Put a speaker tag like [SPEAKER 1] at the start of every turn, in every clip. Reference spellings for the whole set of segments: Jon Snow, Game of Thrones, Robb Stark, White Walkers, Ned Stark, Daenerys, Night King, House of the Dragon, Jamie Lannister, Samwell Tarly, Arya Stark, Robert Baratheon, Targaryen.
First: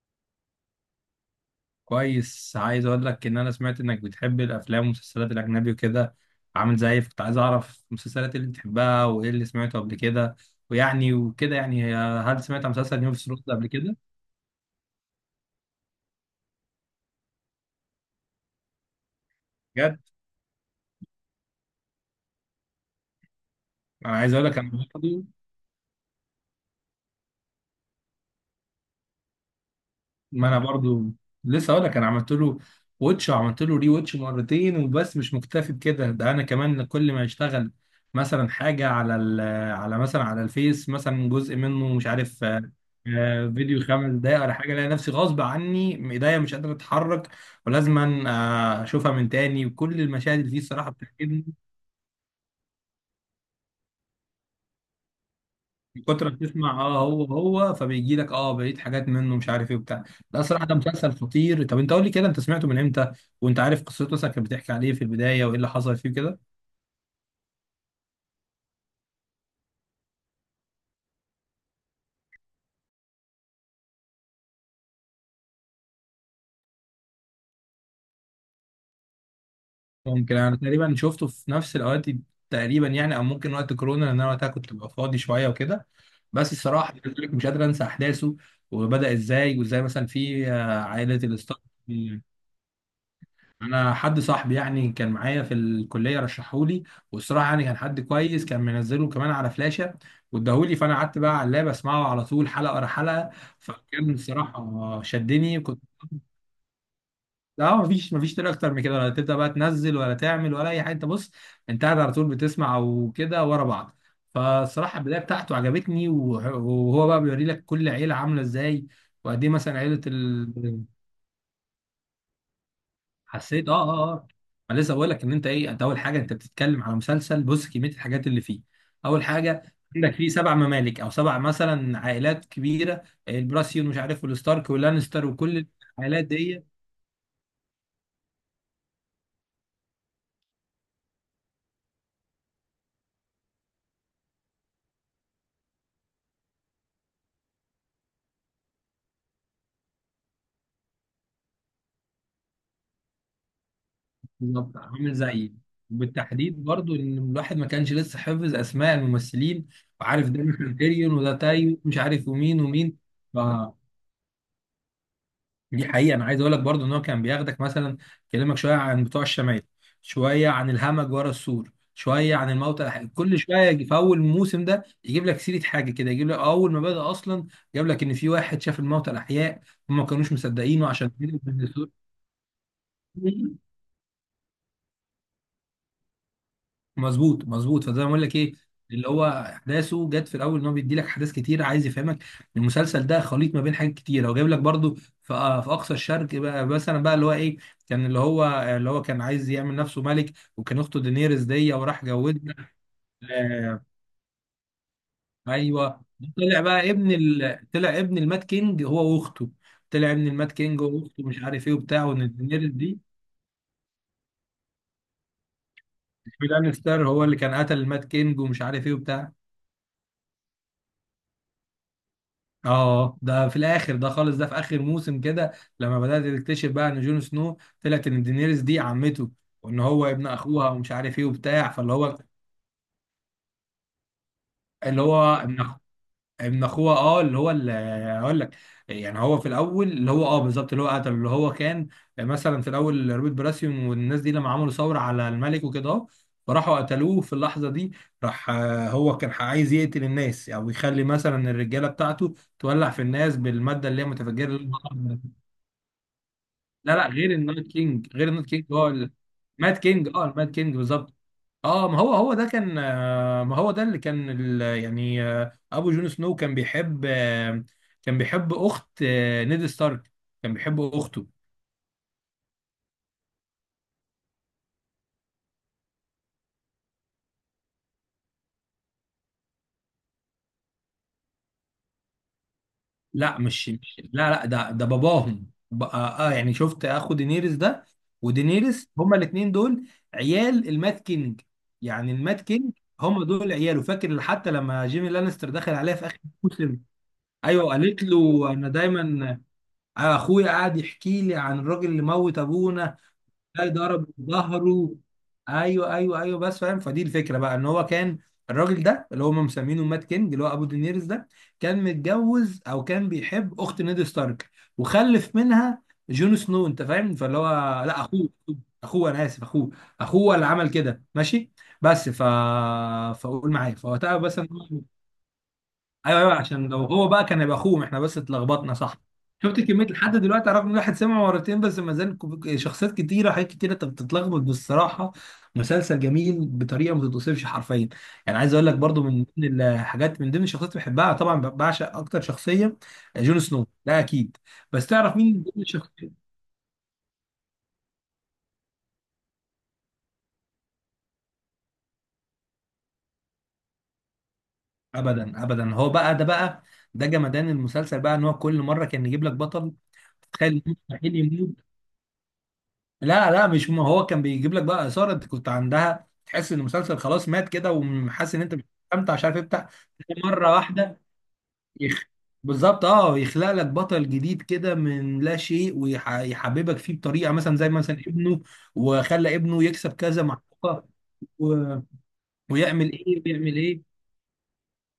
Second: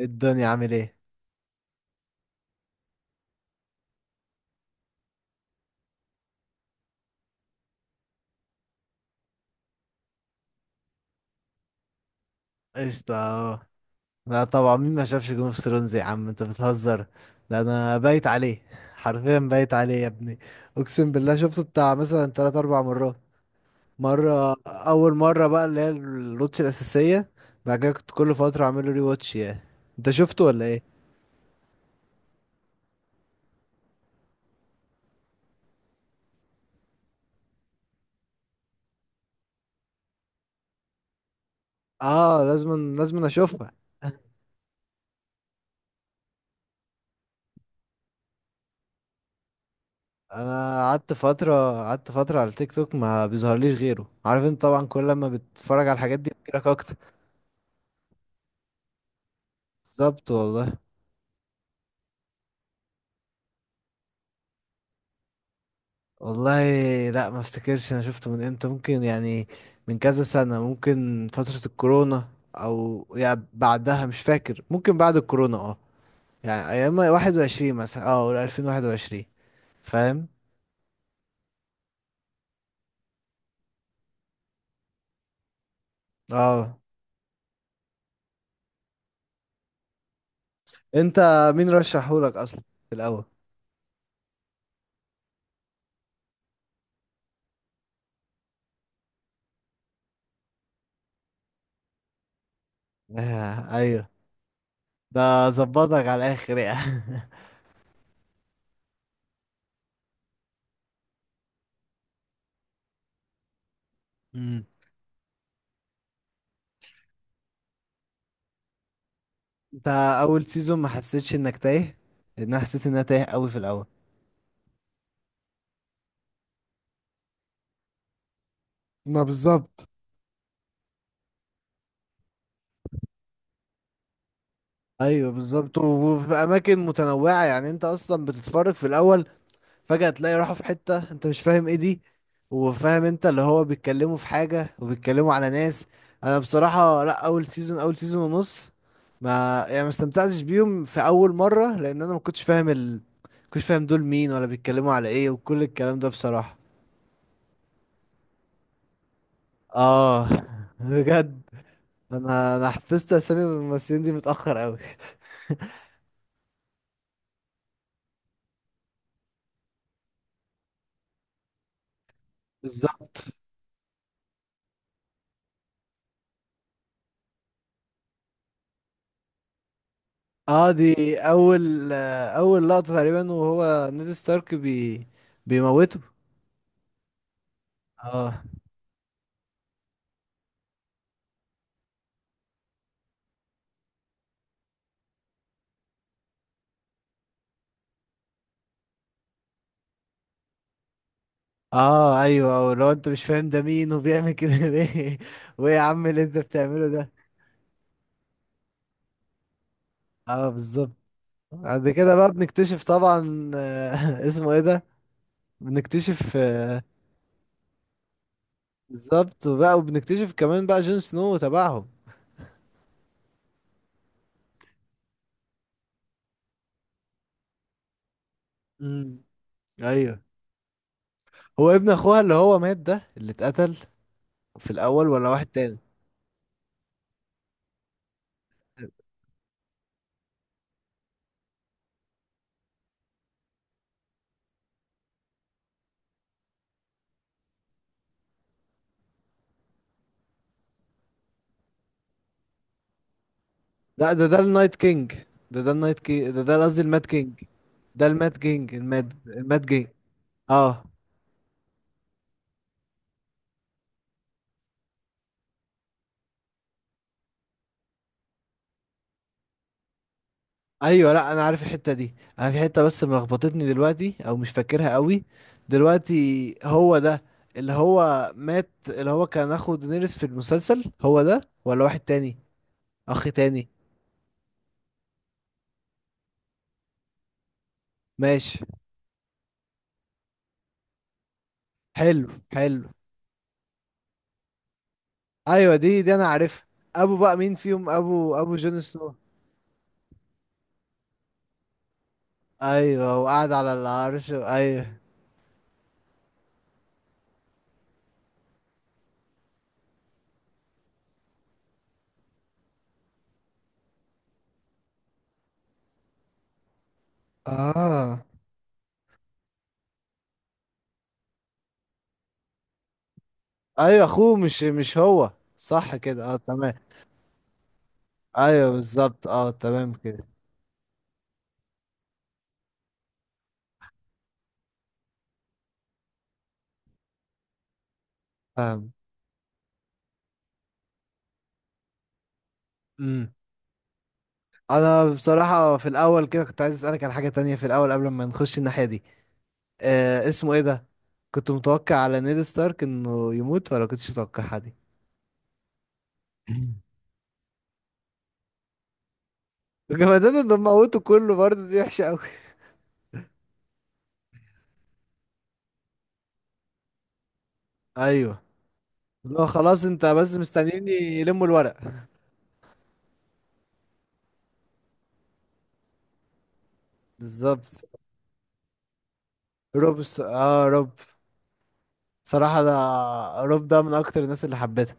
[SPEAKER 1] الدنيا عامل ايه؟
[SPEAKER 2] كويس، عايز اقول لك ان انا سمعت انك بتحب الافلام والمسلسلات الاجنبي وكده. عامل زيي، كنت عايز اعرف المسلسلات اللي بتحبها وايه اللي سمعته قبل كده. ويعني وكده يعني، هل سمعت عن مسلسل يوم
[SPEAKER 1] قشطة.
[SPEAKER 2] في
[SPEAKER 1] اه.
[SPEAKER 2] قبل كده؟
[SPEAKER 1] لا طبعا، مين ما شافش جيم اوف ثرونز؟ يا عم انت بتهزر. ده انا بايت عليه، حرفيا بايت عليه
[SPEAKER 2] بجد؟
[SPEAKER 1] يا ابني. اقسم بالله شفته بتاع مثلا تلات اربع مرات.
[SPEAKER 2] انا عايز اقول لك انا
[SPEAKER 1] اول
[SPEAKER 2] برضه.
[SPEAKER 1] مرة بقى اللي هي الواتش الاساسية. بعد كده كنت كل فترة اعمل له ري واتش يعني. انت شفته
[SPEAKER 2] ما انا
[SPEAKER 1] ولا ايه؟
[SPEAKER 2] برضو لسه اقول لك، انا عملت له ووتش وعملت له ري ووتش مرتين وبس، مش مكتفي بكده، ده انا كمان كل ما يشتغل مثلا حاجه على مثلا على الفيس مثلا جزء منه مش
[SPEAKER 1] اه،
[SPEAKER 2] عارف
[SPEAKER 1] لازم لازم اشوفها.
[SPEAKER 2] فيديو خمس دقايق ولا حاجه، الاقي نفسي غصب عني ايديا مش قادره اتحرك، ولازما اشوفها من تاني، وكل المشاهد اللي فيه
[SPEAKER 1] انا
[SPEAKER 2] الصراحه بتعجبني.
[SPEAKER 1] قعدت فترة على التيك توك، ما بيظهرليش غيره. عارف انت طبعا كل لما بتتفرج على
[SPEAKER 2] من
[SPEAKER 1] الحاجات
[SPEAKER 2] كتر
[SPEAKER 1] دي
[SPEAKER 2] ما
[SPEAKER 1] بتجيلك
[SPEAKER 2] بتسمع
[SPEAKER 1] اكتر.
[SPEAKER 2] اه هو فبيجي لك اه بقيت حاجات منه مش عارف ايه وبتاع.
[SPEAKER 1] بالظبط
[SPEAKER 2] لا صراحه ده
[SPEAKER 1] والله.
[SPEAKER 2] مسلسل خطير. طب انت قول لي كده، انت سمعته من امتى؟ وانت عارف قصته مثلا كانت بتحكي عليه في البدايه وايه اللي حصل فيه كده؟
[SPEAKER 1] والله لا، ما افتكرش انا شفته من امتى. ممكن يعني من كذا سنة، ممكن فترة الكورونا. او يعني بعدها، مش فاكر. ممكن بعد الكورونا، اه. يعني ايام 21 مثلا، اه، ولا 2021؟ فاهم.
[SPEAKER 2] ممكن انا تقريبا شفته في نفس الاوقات تقريبا يعني، او ممكن وقت كورونا، لان انا وقتها كنت ببقى فاضي شويه وكده. بس
[SPEAKER 1] اه.
[SPEAKER 2] الصراحه مش قادر انسى احداثه وبدا ازاي، وازاي مثلا في عائله
[SPEAKER 1] انت
[SPEAKER 2] الستار.
[SPEAKER 1] مين رشحهولك اصلا في الاول؟
[SPEAKER 2] انا حد صاحبي يعني كان معايا في الكليه رشحهولي، والصراحه يعني كان حد كويس، كان منزله كمان على فلاشه واداهولي، فانا قعدت بقى على اللاب اسمعه على طول حلقه ورا حلقه.
[SPEAKER 1] آه ايوه.
[SPEAKER 2] فكان الصراحه
[SPEAKER 1] ده
[SPEAKER 2] شدني، كنت.
[SPEAKER 1] ظبطك على الاخر يعني.
[SPEAKER 2] اه، مفيش طريقه اكتر من كده، ولا تبدا بقى تنزل ولا تعمل ولا اي حاجه، انت بص، انت قاعد على طول بتسمع وكده ورا بعض.
[SPEAKER 1] مم.
[SPEAKER 2] فالصراحه البدايه بتاعته عجبتني، وهو بقى بيوري لك كل عيله عامله ازاي وقد ايه مثلا
[SPEAKER 1] انت
[SPEAKER 2] عيله.
[SPEAKER 1] اول سيزون ما حسيتش انك تايه؟ لان انا حسيت ان انا تايه قوي في
[SPEAKER 2] حسيت اه
[SPEAKER 1] الاول.
[SPEAKER 2] اه اه. انا لسه بقول لك ان انت ايه، انت اول حاجه انت بتتكلم على مسلسل بص كميه الحاجات اللي فيه.
[SPEAKER 1] ما
[SPEAKER 2] اول حاجه
[SPEAKER 1] بالظبط.
[SPEAKER 2] عندك فيه سبع ممالك او سبع مثلا عائلات كبيره، البراسيون مش عارف والستارك واللانستر
[SPEAKER 1] ايوه
[SPEAKER 2] وكل
[SPEAKER 1] بالظبط،
[SPEAKER 2] العائلات
[SPEAKER 1] وفي
[SPEAKER 2] دي.
[SPEAKER 1] اماكن متنوعه يعني انت اصلا بتتفرج في الاول، فجاه تلاقي راحوا في حته انت مش فاهم ايه دي، وفاهم انت اللي هو بيتكلموا في حاجه وبيتكلموا على ناس. انا بصراحه لا، اول سيزون، اول سيزون ونص، ما يعني ما استمتعتش بيهم في اول مره، لان انا ما كنتش فاهم ما كنتش فاهم دول مين ولا
[SPEAKER 2] بالظبط
[SPEAKER 1] بيتكلموا على
[SPEAKER 2] عامل
[SPEAKER 1] ايه
[SPEAKER 2] زيي،
[SPEAKER 1] وكل الكلام ده بصراحه.
[SPEAKER 2] وبالتحديد برضو ان الواحد ما كانش لسه حافظ اسماء الممثلين،
[SPEAKER 1] اه
[SPEAKER 2] وعارف ده مش تيريون وده
[SPEAKER 1] بجد.
[SPEAKER 2] تايو مش عارف
[SPEAKER 1] انا
[SPEAKER 2] ومين
[SPEAKER 1] انا
[SPEAKER 2] ومين.
[SPEAKER 1] حفظت اسامي الممثلين دي متاخر قوي.
[SPEAKER 2] دي حقيقة. أنا عايز أقول لك برضو إن هو كان بياخدك مثلا يكلمك شوية عن بتوع الشمال، شوية عن الهمج ورا السور، شوية عن الموتى
[SPEAKER 1] بالظبط.
[SPEAKER 2] كل شوية في أول موسم ده يجيب لك سيرة حاجة كده، يجيب لك أول ما بدأ أصلا جاب لك إن في واحد شاف الموتى الأحياء وما كانوش
[SPEAKER 1] اه
[SPEAKER 2] مصدقينه عشان
[SPEAKER 1] دي اول، لقطة تقريبا،
[SPEAKER 2] كده.
[SPEAKER 1] وهو نيد ستارك بيموته.
[SPEAKER 2] مظبوط مظبوط. فده بقول لك
[SPEAKER 1] اه
[SPEAKER 2] ايه، اللي هو احداثه جت في الاول ان هو بيدي لك احداث كتير، عايز يفهمك. المسلسل ده خليط ما بين حاجات كتير، هو جايب لك برضو في في اقصى الشرق بقى مثلا بقى اللي هو ايه، كان اللي هو، اللي هو كان عايز يعمل نفسه ملك، وكان اخته دينيريس دي، وراح
[SPEAKER 1] اه
[SPEAKER 2] جوزها.
[SPEAKER 1] ايوه، لو انت مش فاهم ده
[SPEAKER 2] آه
[SPEAKER 1] مين وبيعمل كده ليه. وايه يا
[SPEAKER 2] ايوه.
[SPEAKER 1] عم اللي انت
[SPEAKER 2] طلع
[SPEAKER 1] بتعمله
[SPEAKER 2] بقى
[SPEAKER 1] ده؟
[SPEAKER 2] طلع ابن المات كينج هو واخته، طلع ابن
[SPEAKER 1] اه
[SPEAKER 2] المات كينج
[SPEAKER 1] بالظبط.
[SPEAKER 2] هو واخته مش عارف ايه
[SPEAKER 1] بعد
[SPEAKER 2] وبتاع،
[SPEAKER 1] كده بقى
[SPEAKER 2] وان دينيريس
[SPEAKER 1] بنكتشف
[SPEAKER 2] دي
[SPEAKER 1] طبعا، اسمه ايه ده. بنكتشف،
[SPEAKER 2] مش عارف ستار هو اللي كان قتل المات كينج ومش عارف ايه وبتاع.
[SPEAKER 1] بالظبط، وبقى وبنكتشف كمان بقى جون سنو وتبعهم.
[SPEAKER 2] اه ده في الاخر ده خالص، ده في اخر موسم كده لما بدات تكتشف بقى ان جون سنو طلعت ان دينيريس دي
[SPEAKER 1] امم.
[SPEAKER 2] عمته، وان هو
[SPEAKER 1] ايوه.
[SPEAKER 2] ابن اخوها ومش عارف ايه
[SPEAKER 1] هو
[SPEAKER 2] وبتاع.
[SPEAKER 1] ابن
[SPEAKER 2] فاللي هو
[SPEAKER 1] اخوها اللي هو مات، ده اللي اتقتل في
[SPEAKER 2] اللي
[SPEAKER 1] الاول،
[SPEAKER 2] هو
[SPEAKER 1] ولا واحد تاني؟
[SPEAKER 2] ابن اخوها، اه اللي هو اللي، هقول لك يعني، هو في الاول اللي هو اه بالظبط اللي هو قتله اللي هو كان مثلا في الاول روبرت براسيون والناس دي لما عملوا ثوره على الملك وكده اه، فراحوا قتلوه في اللحظه دي. راح هو كان عايز يقتل الناس، او يعني يخلي مثلا الرجاله بتاعته تولع في الناس بالماده اللي هي
[SPEAKER 1] لا، ده
[SPEAKER 2] متفجره.
[SPEAKER 1] النايت كينج، ده النايت كينج، ده قصدي
[SPEAKER 2] لا
[SPEAKER 1] المات
[SPEAKER 2] لا، غير
[SPEAKER 1] كينج.
[SPEAKER 2] النايت
[SPEAKER 1] ده
[SPEAKER 2] كينج، غير
[SPEAKER 1] المات
[SPEAKER 2] النايت كينج
[SPEAKER 1] كينج،
[SPEAKER 2] هو
[SPEAKER 1] الماد الماد
[SPEAKER 2] مات
[SPEAKER 1] كينج.
[SPEAKER 2] كينج، اه المات كينج
[SPEAKER 1] اه.
[SPEAKER 2] بالظبط. اه ما هو هو ده كان ما هو ده اللي كان يعني ابو جون سنو كان بيحب كان بيحب اخت نيد ستارك، كان بيحب
[SPEAKER 1] ايوه
[SPEAKER 2] اخته.
[SPEAKER 1] لا، انا عارف الحته دي. انا في حته بس ملخبطتني دلوقتي، او مش فاكرها قوي دلوقتي. هو ده اللي هو مات، اللي هو كان اخو دينيريس في المسلسل، هو ده ولا واحد تاني، اخ
[SPEAKER 2] لا
[SPEAKER 1] تاني؟
[SPEAKER 2] لا لا، ده ده باباهم بقى، اه يعني شفت اخو دينيريس ده
[SPEAKER 1] ماشي.
[SPEAKER 2] ودينيريس، هما الاثنين دول عيال المات كينج، يعني
[SPEAKER 1] حلو،
[SPEAKER 2] المات كينج
[SPEAKER 1] حلو.
[SPEAKER 2] هما دول عياله. فاكر حتى لما جيمي لانستر دخل
[SPEAKER 1] ايوه،
[SPEAKER 2] عليها
[SPEAKER 1] دي
[SPEAKER 2] في
[SPEAKER 1] دي
[SPEAKER 2] اخر
[SPEAKER 1] انا عارفها.
[SPEAKER 2] الموسم،
[SPEAKER 1] ابو بقى مين
[SPEAKER 2] ايوه
[SPEAKER 1] فيهم،
[SPEAKER 2] قالت
[SPEAKER 1] ابو
[SPEAKER 2] له
[SPEAKER 1] ابو
[SPEAKER 2] انا
[SPEAKER 1] جون سنو؟
[SPEAKER 2] دايما اخويا قاعد يحكي لي عن الراجل اللي موت ابونا،
[SPEAKER 1] ايوه، وقعد
[SPEAKER 2] ده
[SPEAKER 1] على
[SPEAKER 2] ضرب
[SPEAKER 1] العرش، ايوه.
[SPEAKER 2] ظهره. ايوه ايوه ايوه بس فاهم، فدي الفكره بقى ان هو كان الراجل ده اللي هم مسمينه مات كينج اللي هو ابو دينيرز ده كان متجوز او كان بيحب اخت نيد ستارك وخلف منها جون سنو، انت فاهم؟ فاللي هو، لا
[SPEAKER 1] اه
[SPEAKER 2] اخوه، اخوه انا اسف، اخوه اخوه اللي عمل كده، ماشي. بس ف، فقول معايا
[SPEAKER 1] ايوه
[SPEAKER 2] فوقتها
[SPEAKER 1] اخوه،
[SPEAKER 2] بس.
[SPEAKER 1] مش هو. صح
[SPEAKER 2] ايوه
[SPEAKER 1] كده،
[SPEAKER 2] ايوه،
[SPEAKER 1] اه
[SPEAKER 2] عشان
[SPEAKER 1] تمام.
[SPEAKER 2] لو هو بقى كان هيبقى اخوهم، احنا بس
[SPEAKER 1] ايوه
[SPEAKER 2] اتلخبطنا صح.
[SPEAKER 1] بالظبط، اه
[SPEAKER 2] شفت كميه
[SPEAKER 1] تمام
[SPEAKER 2] لحد
[SPEAKER 1] كده.
[SPEAKER 2] دلوقتي رغم ان الواحد سمع مرتين بس، ما زال شخصيات كتيره حاجات كتيره، انت بتتلخبط بالصراحه. مسلسل جميل بطريقه ما تتوصفش حرفيا. يعني عايز اقول لك
[SPEAKER 1] فاهم.
[SPEAKER 2] برضو من ضمن الحاجات، من ضمن الشخصيات اللي بحبها، طبعا بعشق اكتر شخصيه،
[SPEAKER 1] امم.
[SPEAKER 2] جون سنو ده اكيد. بس
[SPEAKER 1] انا
[SPEAKER 2] تعرف مين من ضمن
[SPEAKER 1] بصراحه في
[SPEAKER 2] الشخصيات؟
[SPEAKER 1] الاول كده كنت عايز اسالك على حاجه تانية في الاول قبل ما نخش الناحيه دي. اسمه ايه ده. كنت متوقع على نيد ستارك انه يموت، ولا كنتش متوقعها دي؟
[SPEAKER 2] ابدا ابدا، هو بقى ده بقى، ده جمدان المسلسل بقى ان هو كل مره كان يجيب لك بطل
[SPEAKER 1] وكمان انهم
[SPEAKER 2] تخيل إنه
[SPEAKER 1] موتوا
[SPEAKER 2] مستحيل
[SPEAKER 1] كله
[SPEAKER 2] يموت.
[SPEAKER 1] برضه، دي وحشه قوي.
[SPEAKER 2] لا لا مش م- هو كان بيجيب لك بقى اثاره، انت كنت عندها تحس ان المسلسل خلاص مات كده، وحاسس
[SPEAKER 1] ايوه،
[SPEAKER 2] ان انت مش مستمتع، مش عارف
[SPEAKER 1] اللي هو
[SPEAKER 2] تفتح
[SPEAKER 1] خلاص انت بس
[SPEAKER 2] مره
[SPEAKER 1] مستنيين
[SPEAKER 2] واحده،
[SPEAKER 1] يلموا الورق.
[SPEAKER 2] يخ... بالظبط، اه يخلق لك بطل جديد كده من لا شيء، ويحببك فيه بطريقه مثلا زي
[SPEAKER 1] بالظبط.
[SPEAKER 2] مثلا ابنه، وخلى ابنه يكسب
[SPEAKER 1] روب س...
[SPEAKER 2] كذا
[SPEAKER 1] اه
[SPEAKER 2] معركه
[SPEAKER 1] روب.
[SPEAKER 2] و...،
[SPEAKER 1] صراحه ده،
[SPEAKER 2] ويعمل ايه ويعمل
[SPEAKER 1] روب ده من
[SPEAKER 2] ايه.
[SPEAKER 1] اكتر الناس اللي حبيتها.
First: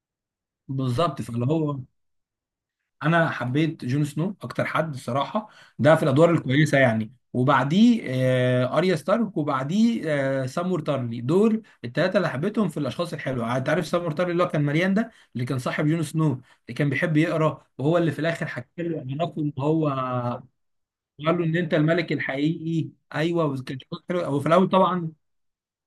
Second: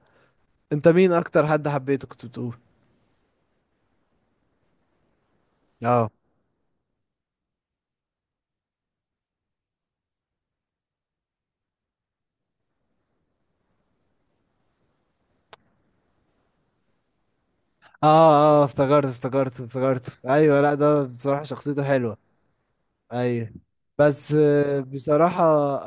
[SPEAKER 1] انت مين
[SPEAKER 2] بالظبط فاللي
[SPEAKER 1] اكتر حد
[SPEAKER 2] هو،
[SPEAKER 1] حبيته كنت بتقول؟
[SPEAKER 2] انا حبيت جون سنو اكتر حد الصراحه، ده في
[SPEAKER 1] اه
[SPEAKER 2] الادوار الكويسه يعني، وبعديه آه اريا ستارك، وبعديه آه سامور تارلي، دول الثلاثه اللي حبيتهم في الاشخاص الحلوه يعني. انت عارف سامور تارلي اللي هو كان مليان ده، اللي كان صاحب جون سنو، اللي كان بيحب يقرا، وهو اللي في الاخر
[SPEAKER 1] اه اه
[SPEAKER 2] حكى له
[SPEAKER 1] افتكرت
[SPEAKER 2] علاقه ان
[SPEAKER 1] افتكرت
[SPEAKER 2] هو
[SPEAKER 1] افتكرت، ايوه لا، ده
[SPEAKER 2] قال
[SPEAKER 1] بصراحة
[SPEAKER 2] له ان انت
[SPEAKER 1] شخصيته
[SPEAKER 2] الملك
[SPEAKER 1] حلوة.
[SPEAKER 2] الحقيقي. ايوه،
[SPEAKER 1] ايوه
[SPEAKER 2] وكان شخص حلو
[SPEAKER 1] بس،
[SPEAKER 2] هو في الاول طبعا.
[SPEAKER 1] بصراحة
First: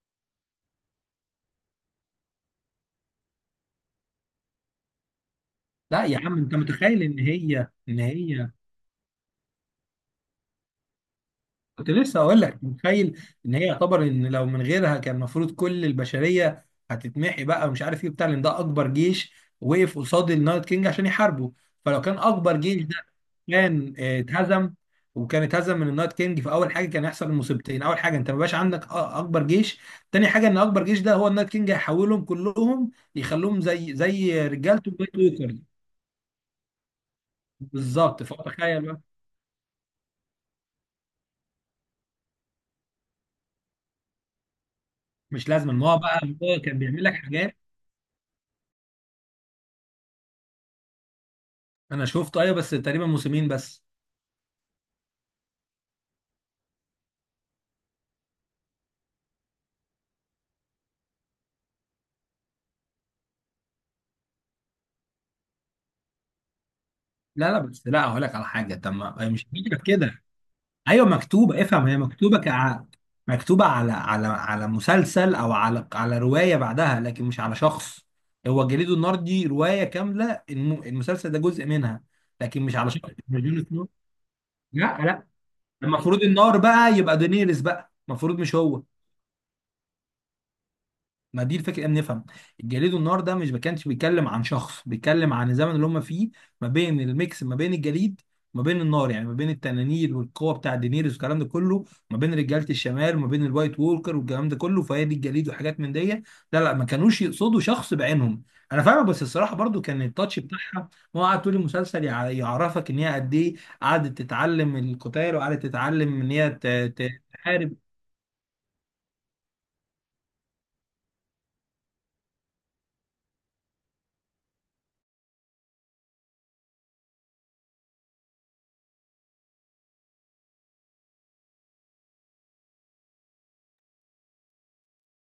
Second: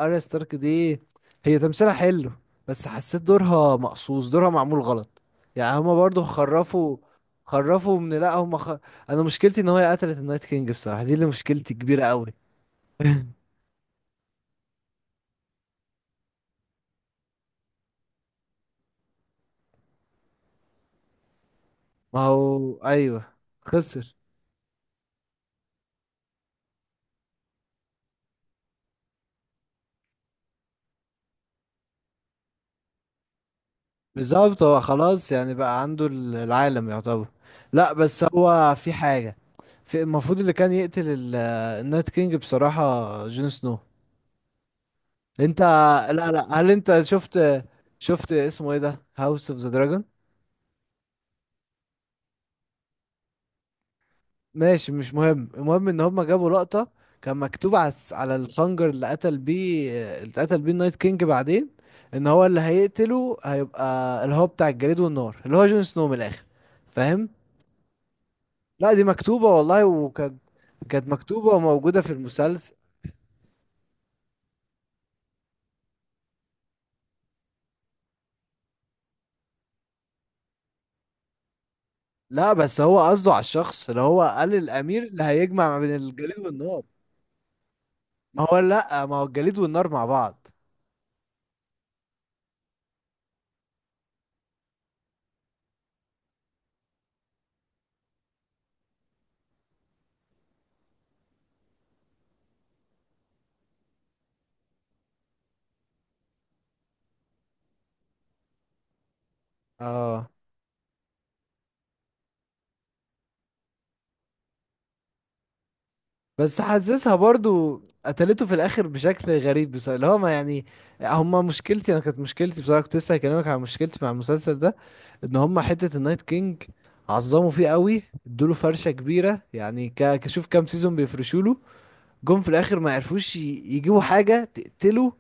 [SPEAKER 1] اريا ستارك دي، هي تمثيلها حلو. بس حسيت دورها مقصوص، دورها معمول غلط. يعني هما
[SPEAKER 2] لا يا
[SPEAKER 1] برضو
[SPEAKER 2] عم انت
[SPEAKER 1] خرفوا
[SPEAKER 2] متخيل ان هي
[SPEAKER 1] خرفوا من لا هما انا مشكلتي ان هي قتلت النايت كينج، بصراحة دي اللي مشكلتي
[SPEAKER 2] كنت
[SPEAKER 1] كبيرة
[SPEAKER 2] لسه
[SPEAKER 1] قوي.
[SPEAKER 2] اقول لك متخيل ان هي يعتبر ان لو من غيرها كان المفروض كل البشريه هتتمحي بقى ومش عارف ايه بتاع، لان ده اكبر جيش وقف قصاد النايت كينج عشان يحاربه. فلو كان
[SPEAKER 1] ما
[SPEAKER 2] اكبر
[SPEAKER 1] هو
[SPEAKER 2] جيش ده
[SPEAKER 1] ايوه،
[SPEAKER 2] كان
[SPEAKER 1] خسر.
[SPEAKER 2] اتهزم، وكان اتهزم من النايت كينج، فاول حاجه كان يحصل المصيبتين، اول حاجه انت ما بقاش عندك اكبر جيش، تاني حاجه ان اكبر جيش ده هو النايت كينج هيحولهم كلهم يخلوهم زي زي
[SPEAKER 1] بالظبط، هو
[SPEAKER 2] رجالته بلاك
[SPEAKER 1] خلاص يعني
[SPEAKER 2] ووكر.
[SPEAKER 1] بقى عنده العالم يعتبر. لا
[SPEAKER 2] بالظبط،
[SPEAKER 1] بس هو
[SPEAKER 2] فتخيل
[SPEAKER 1] في
[SPEAKER 2] بقى.
[SPEAKER 1] حاجة، في المفروض اللي كان يقتل النايت كينج، بصراحة جون سنو.
[SPEAKER 2] مش
[SPEAKER 1] انت،
[SPEAKER 2] لازم ان هو بقى
[SPEAKER 1] لا لا،
[SPEAKER 2] هو
[SPEAKER 1] هل
[SPEAKER 2] كان
[SPEAKER 1] انت
[SPEAKER 2] بيعمل لك
[SPEAKER 1] شفت
[SPEAKER 2] حاجات.
[SPEAKER 1] شفت اسمه ايه ده، هاوس اوف ذا دراجون؟
[SPEAKER 2] انا شفته ايوه، بس تقريبا موسمين بس.
[SPEAKER 1] ماشي مش مهم، المهم ان هما جابوا لقطة. كان مكتوب على الخنجر اللي قتل بيه، اللي قتل بيه النايت كينج بعدين، ان هو اللي هيقتله هيبقى اللي هو بتاع الجليد والنار اللي هو جون سنو من الاخر. فاهم؟
[SPEAKER 2] لا لا بس لا، هقول لك على حاجه،
[SPEAKER 1] لا
[SPEAKER 2] طب
[SPEAKER 1] دي
[SPEAKER 2] ما هي مش
[SPEAKER 1] مكتوبة
[SPEAKER 2] فكره
[SPEAKER 1] والله،
[SPEAKER 2] كده.
[SPEAKER 1] وكانت
[SPEAKER 2] ايوه
[SPEAKER 1] كانت مكتوبة
[SPEAKER 2] مكتوبه افهم، هي
[SPEAKER 1] وموجودة في
[SPEAKER 2] مكتوبه
[SPEAKER 1] المسلسل.
[SPEAKER 2] مكتوبه على على على مسلسل، او على على روايه بعدها، لكن مش على شخص. هو جليدو النار دي روايه كامله، المسلسل ده جزء منها،
[SPEAKER 1] لا
[SPEAKER 2] لكن مش
[SPEAKER 1] بس
[SPEAKER 2] على
[SPEAKER 1] هو
[SPEAKER 2] شخص،
[SPEAKER 1] قصده على
[SPEAKER 2] مش جون
[SPEAKER 1] الشخص
[SPEAKER 2] سنو.
[SPEAKER 1] اللي هو قال
[SPEAKER 2] لا
[SPEAKER 1] الأمير اللي
[SPEAKER 2] لا.
[SPEAKER 1] هيجمع ما بين
[SPEAKER 2] المفروض
[SPEAKER 1] الجليد
[SPEAKER 2] النار
[SPEAKER 1] والنار.
[SPEAKER 2] بقى يبقى دينيرس بقى، المفروض
[SPEAKER 1] ما
[SPEAKER 2] مش
[SPEAKER 1] هو
[SPEAKER 2] هو.
[SPEAKER 1] لا، ما هو الجليد والنار مع بعض.
[SPEAKER 2] ما دي الفكره ان نفهم. الجليد والنار ده مش ما كانش بيتكلم عن شخص، بيتكلم عن الزمن اللي هم فيه، ما بين الميكس ما بين الجليد وما بين النار، يعني ما بين التنانير والقوه بتاع دينيريس والكلام ده كله، ما بين رجاله الشمال وما بين الوايت وولكر والكلام ده كله. فهي دي الجليد وحاجات من دي. لا لا ما كانوش يقصدوا شخص بعينهم. انا فاهمك، بس الصراحه برضو كان
[SPEAKER 1] اه
[SPEAKER 2] التاتش بتاعها، ما هو قعد طول المسلسل يعرفك ان هي قد ايه قعدت تتعلم القتال، وقعدت تتعلم ان هي
[SPEAKER 1] بس حسسها
[SPEAKER 2] تحارب.
[SPEAKER 1] برضو قتلته في الآخر بشكل غريب، بصراحة اللي هو ما يعني. هما مشكلتي أنا، كانت مشكلتي بصراحة كنت لسه هكلمك عن مشكلتي مع المسلسل ده، ان هما حتة النايت كينج عظموا فيه قوي، ادوله فرشة كبيرة يعني، كشوف كام سيزون بيفرشوله. جم في الاخر ما عرفوش يجيبوا حاجه تقتله،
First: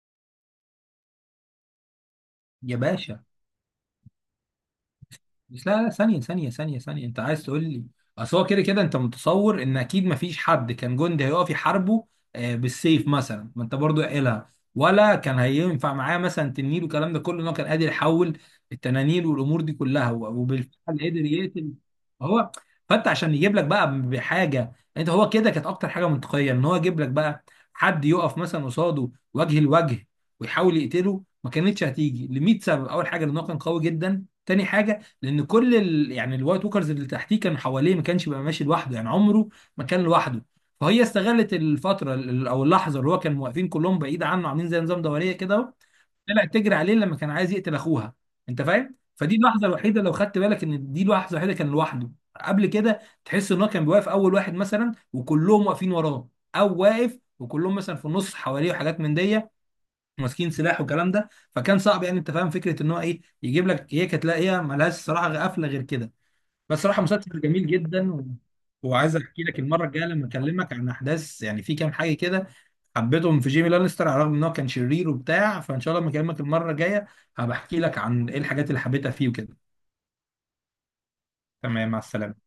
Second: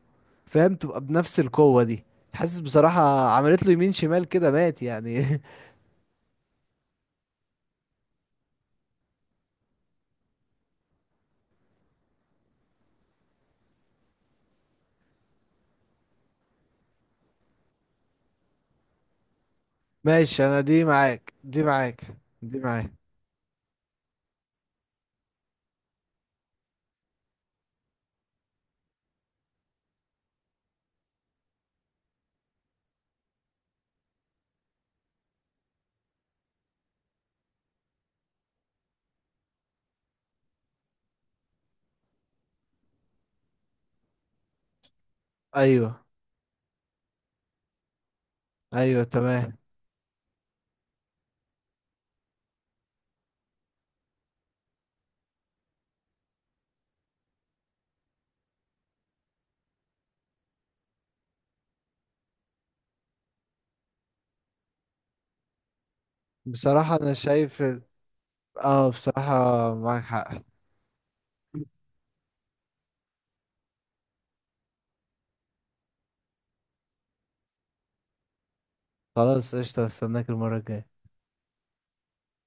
[SPEAKER 1] فاهم، تبقى بنفس القوه دي. حاسس
[SPEAKER 2] يا باشا،
[SPEAKER 1] بصراحه عملت له يمين شمال كده مات يعني
[SPEAKER 2] بس لا لا، ثانية ثانية ثانية ثانية، أنت عايز تقول لي أصل هو كده كده أنت متصور إن أكيد مفيش حد كان جندي هيقف يحاربه بالسيف مثلا، ما أنت برضو قايلها، ولا كان هينفع معاه مثلا تنين والكلام ده كله، إن هو كان قادر يحول التنانين والأمور دي كلها،
[SPEAKER 1] ماشي انا دي
[SPEAKER 2] وبالفعل قدر
[SPEAKER 1] معاك، دي
[SPEAKER 2] يقتل
[SPEAKER 1] معاك،
[SPEAKER 2] هو.
[SPEAKER 1] دي معاك.
[SPEAKER 2] فأنت عشان يجيب لك بقى بحاجة أنت هو كده، كانت أكتر حاجة منطقية إن هو يجيب لك بقى حد يقف مثلا قصاده وجه لوجه ويحاول يقتله، ما كانتش هتيجي ل 100 سبب. أول حاجة إن هو كان قوي جدا، تاني حاجة لان كل يعني الوايت ووكرز اللي تحتيه كان حواليه، ما كانش بيبقى ماشي لوحده، يعني عمره ما كان لوحده. فهي استغلت الفتره او اللحظه اللي هو كان واقفين كلهم بعيد عنه عاملين زي نظام دوريه كده اهو،
[SPEAKER 1] ايوه
[SPEAKER 2] طلعت تجري عليه لما كان عايز يقتل اخوها. انت فاهم،
[SPEAKER 1] ايوه
[SPEAKER 2] فدي
[SPEAKER 1] تمام.
[SPEAKER 2] اللحظه الوحيده، لو خدت بالك ان دي اللحظه الوحيده كان لوحده. قبل كده تحس ان هو كان بيوقف اول واحد مثلا وكلهم واقفين وراه، او واقف وكلهم مثلا في النص حواليه وحاجات من دي، ماسكين سلاح والكلام ده. فكان صعب، يعني انت فاهم فكره ان هو ايه يجيب لك، هي كانت لا هي ملهاش صراحه قفله غير كده. بس
[SPEAKER 1] بصراحه
[SPEAKER 2] صراحه
[SPEAKER 1] انا
[SPEAKER 2] مسلسل
[SPEAKER 1] شايف
[SPEAKER 2] جميل جدا و...، وعايز احكي لك
[SPEAKER 1] بصراحه،
[SPEAKER 2] المره
[SPEAKER 1] معاك
[SPEAKER 2] الجايه لما
[SPEAKER 1] حق.
[SPEAKER 2] اكلمك عن احداث يعني، في كام حاجه كده حبيتهم في جيمي لانستر على الرغم ان هو كان شرير وبتاع، فان شاء الله لما اكلمك المره الجايه هبحكي لك عن ايه الحاجات اللي حبيتها فيه
[SPEAKER 1] خلاص
[SPEAKER 2] وكده.
[SPEAKER 1] قشطه، استناك المره الجايه.
[SPEAKER 2] تمام، مع السلامه.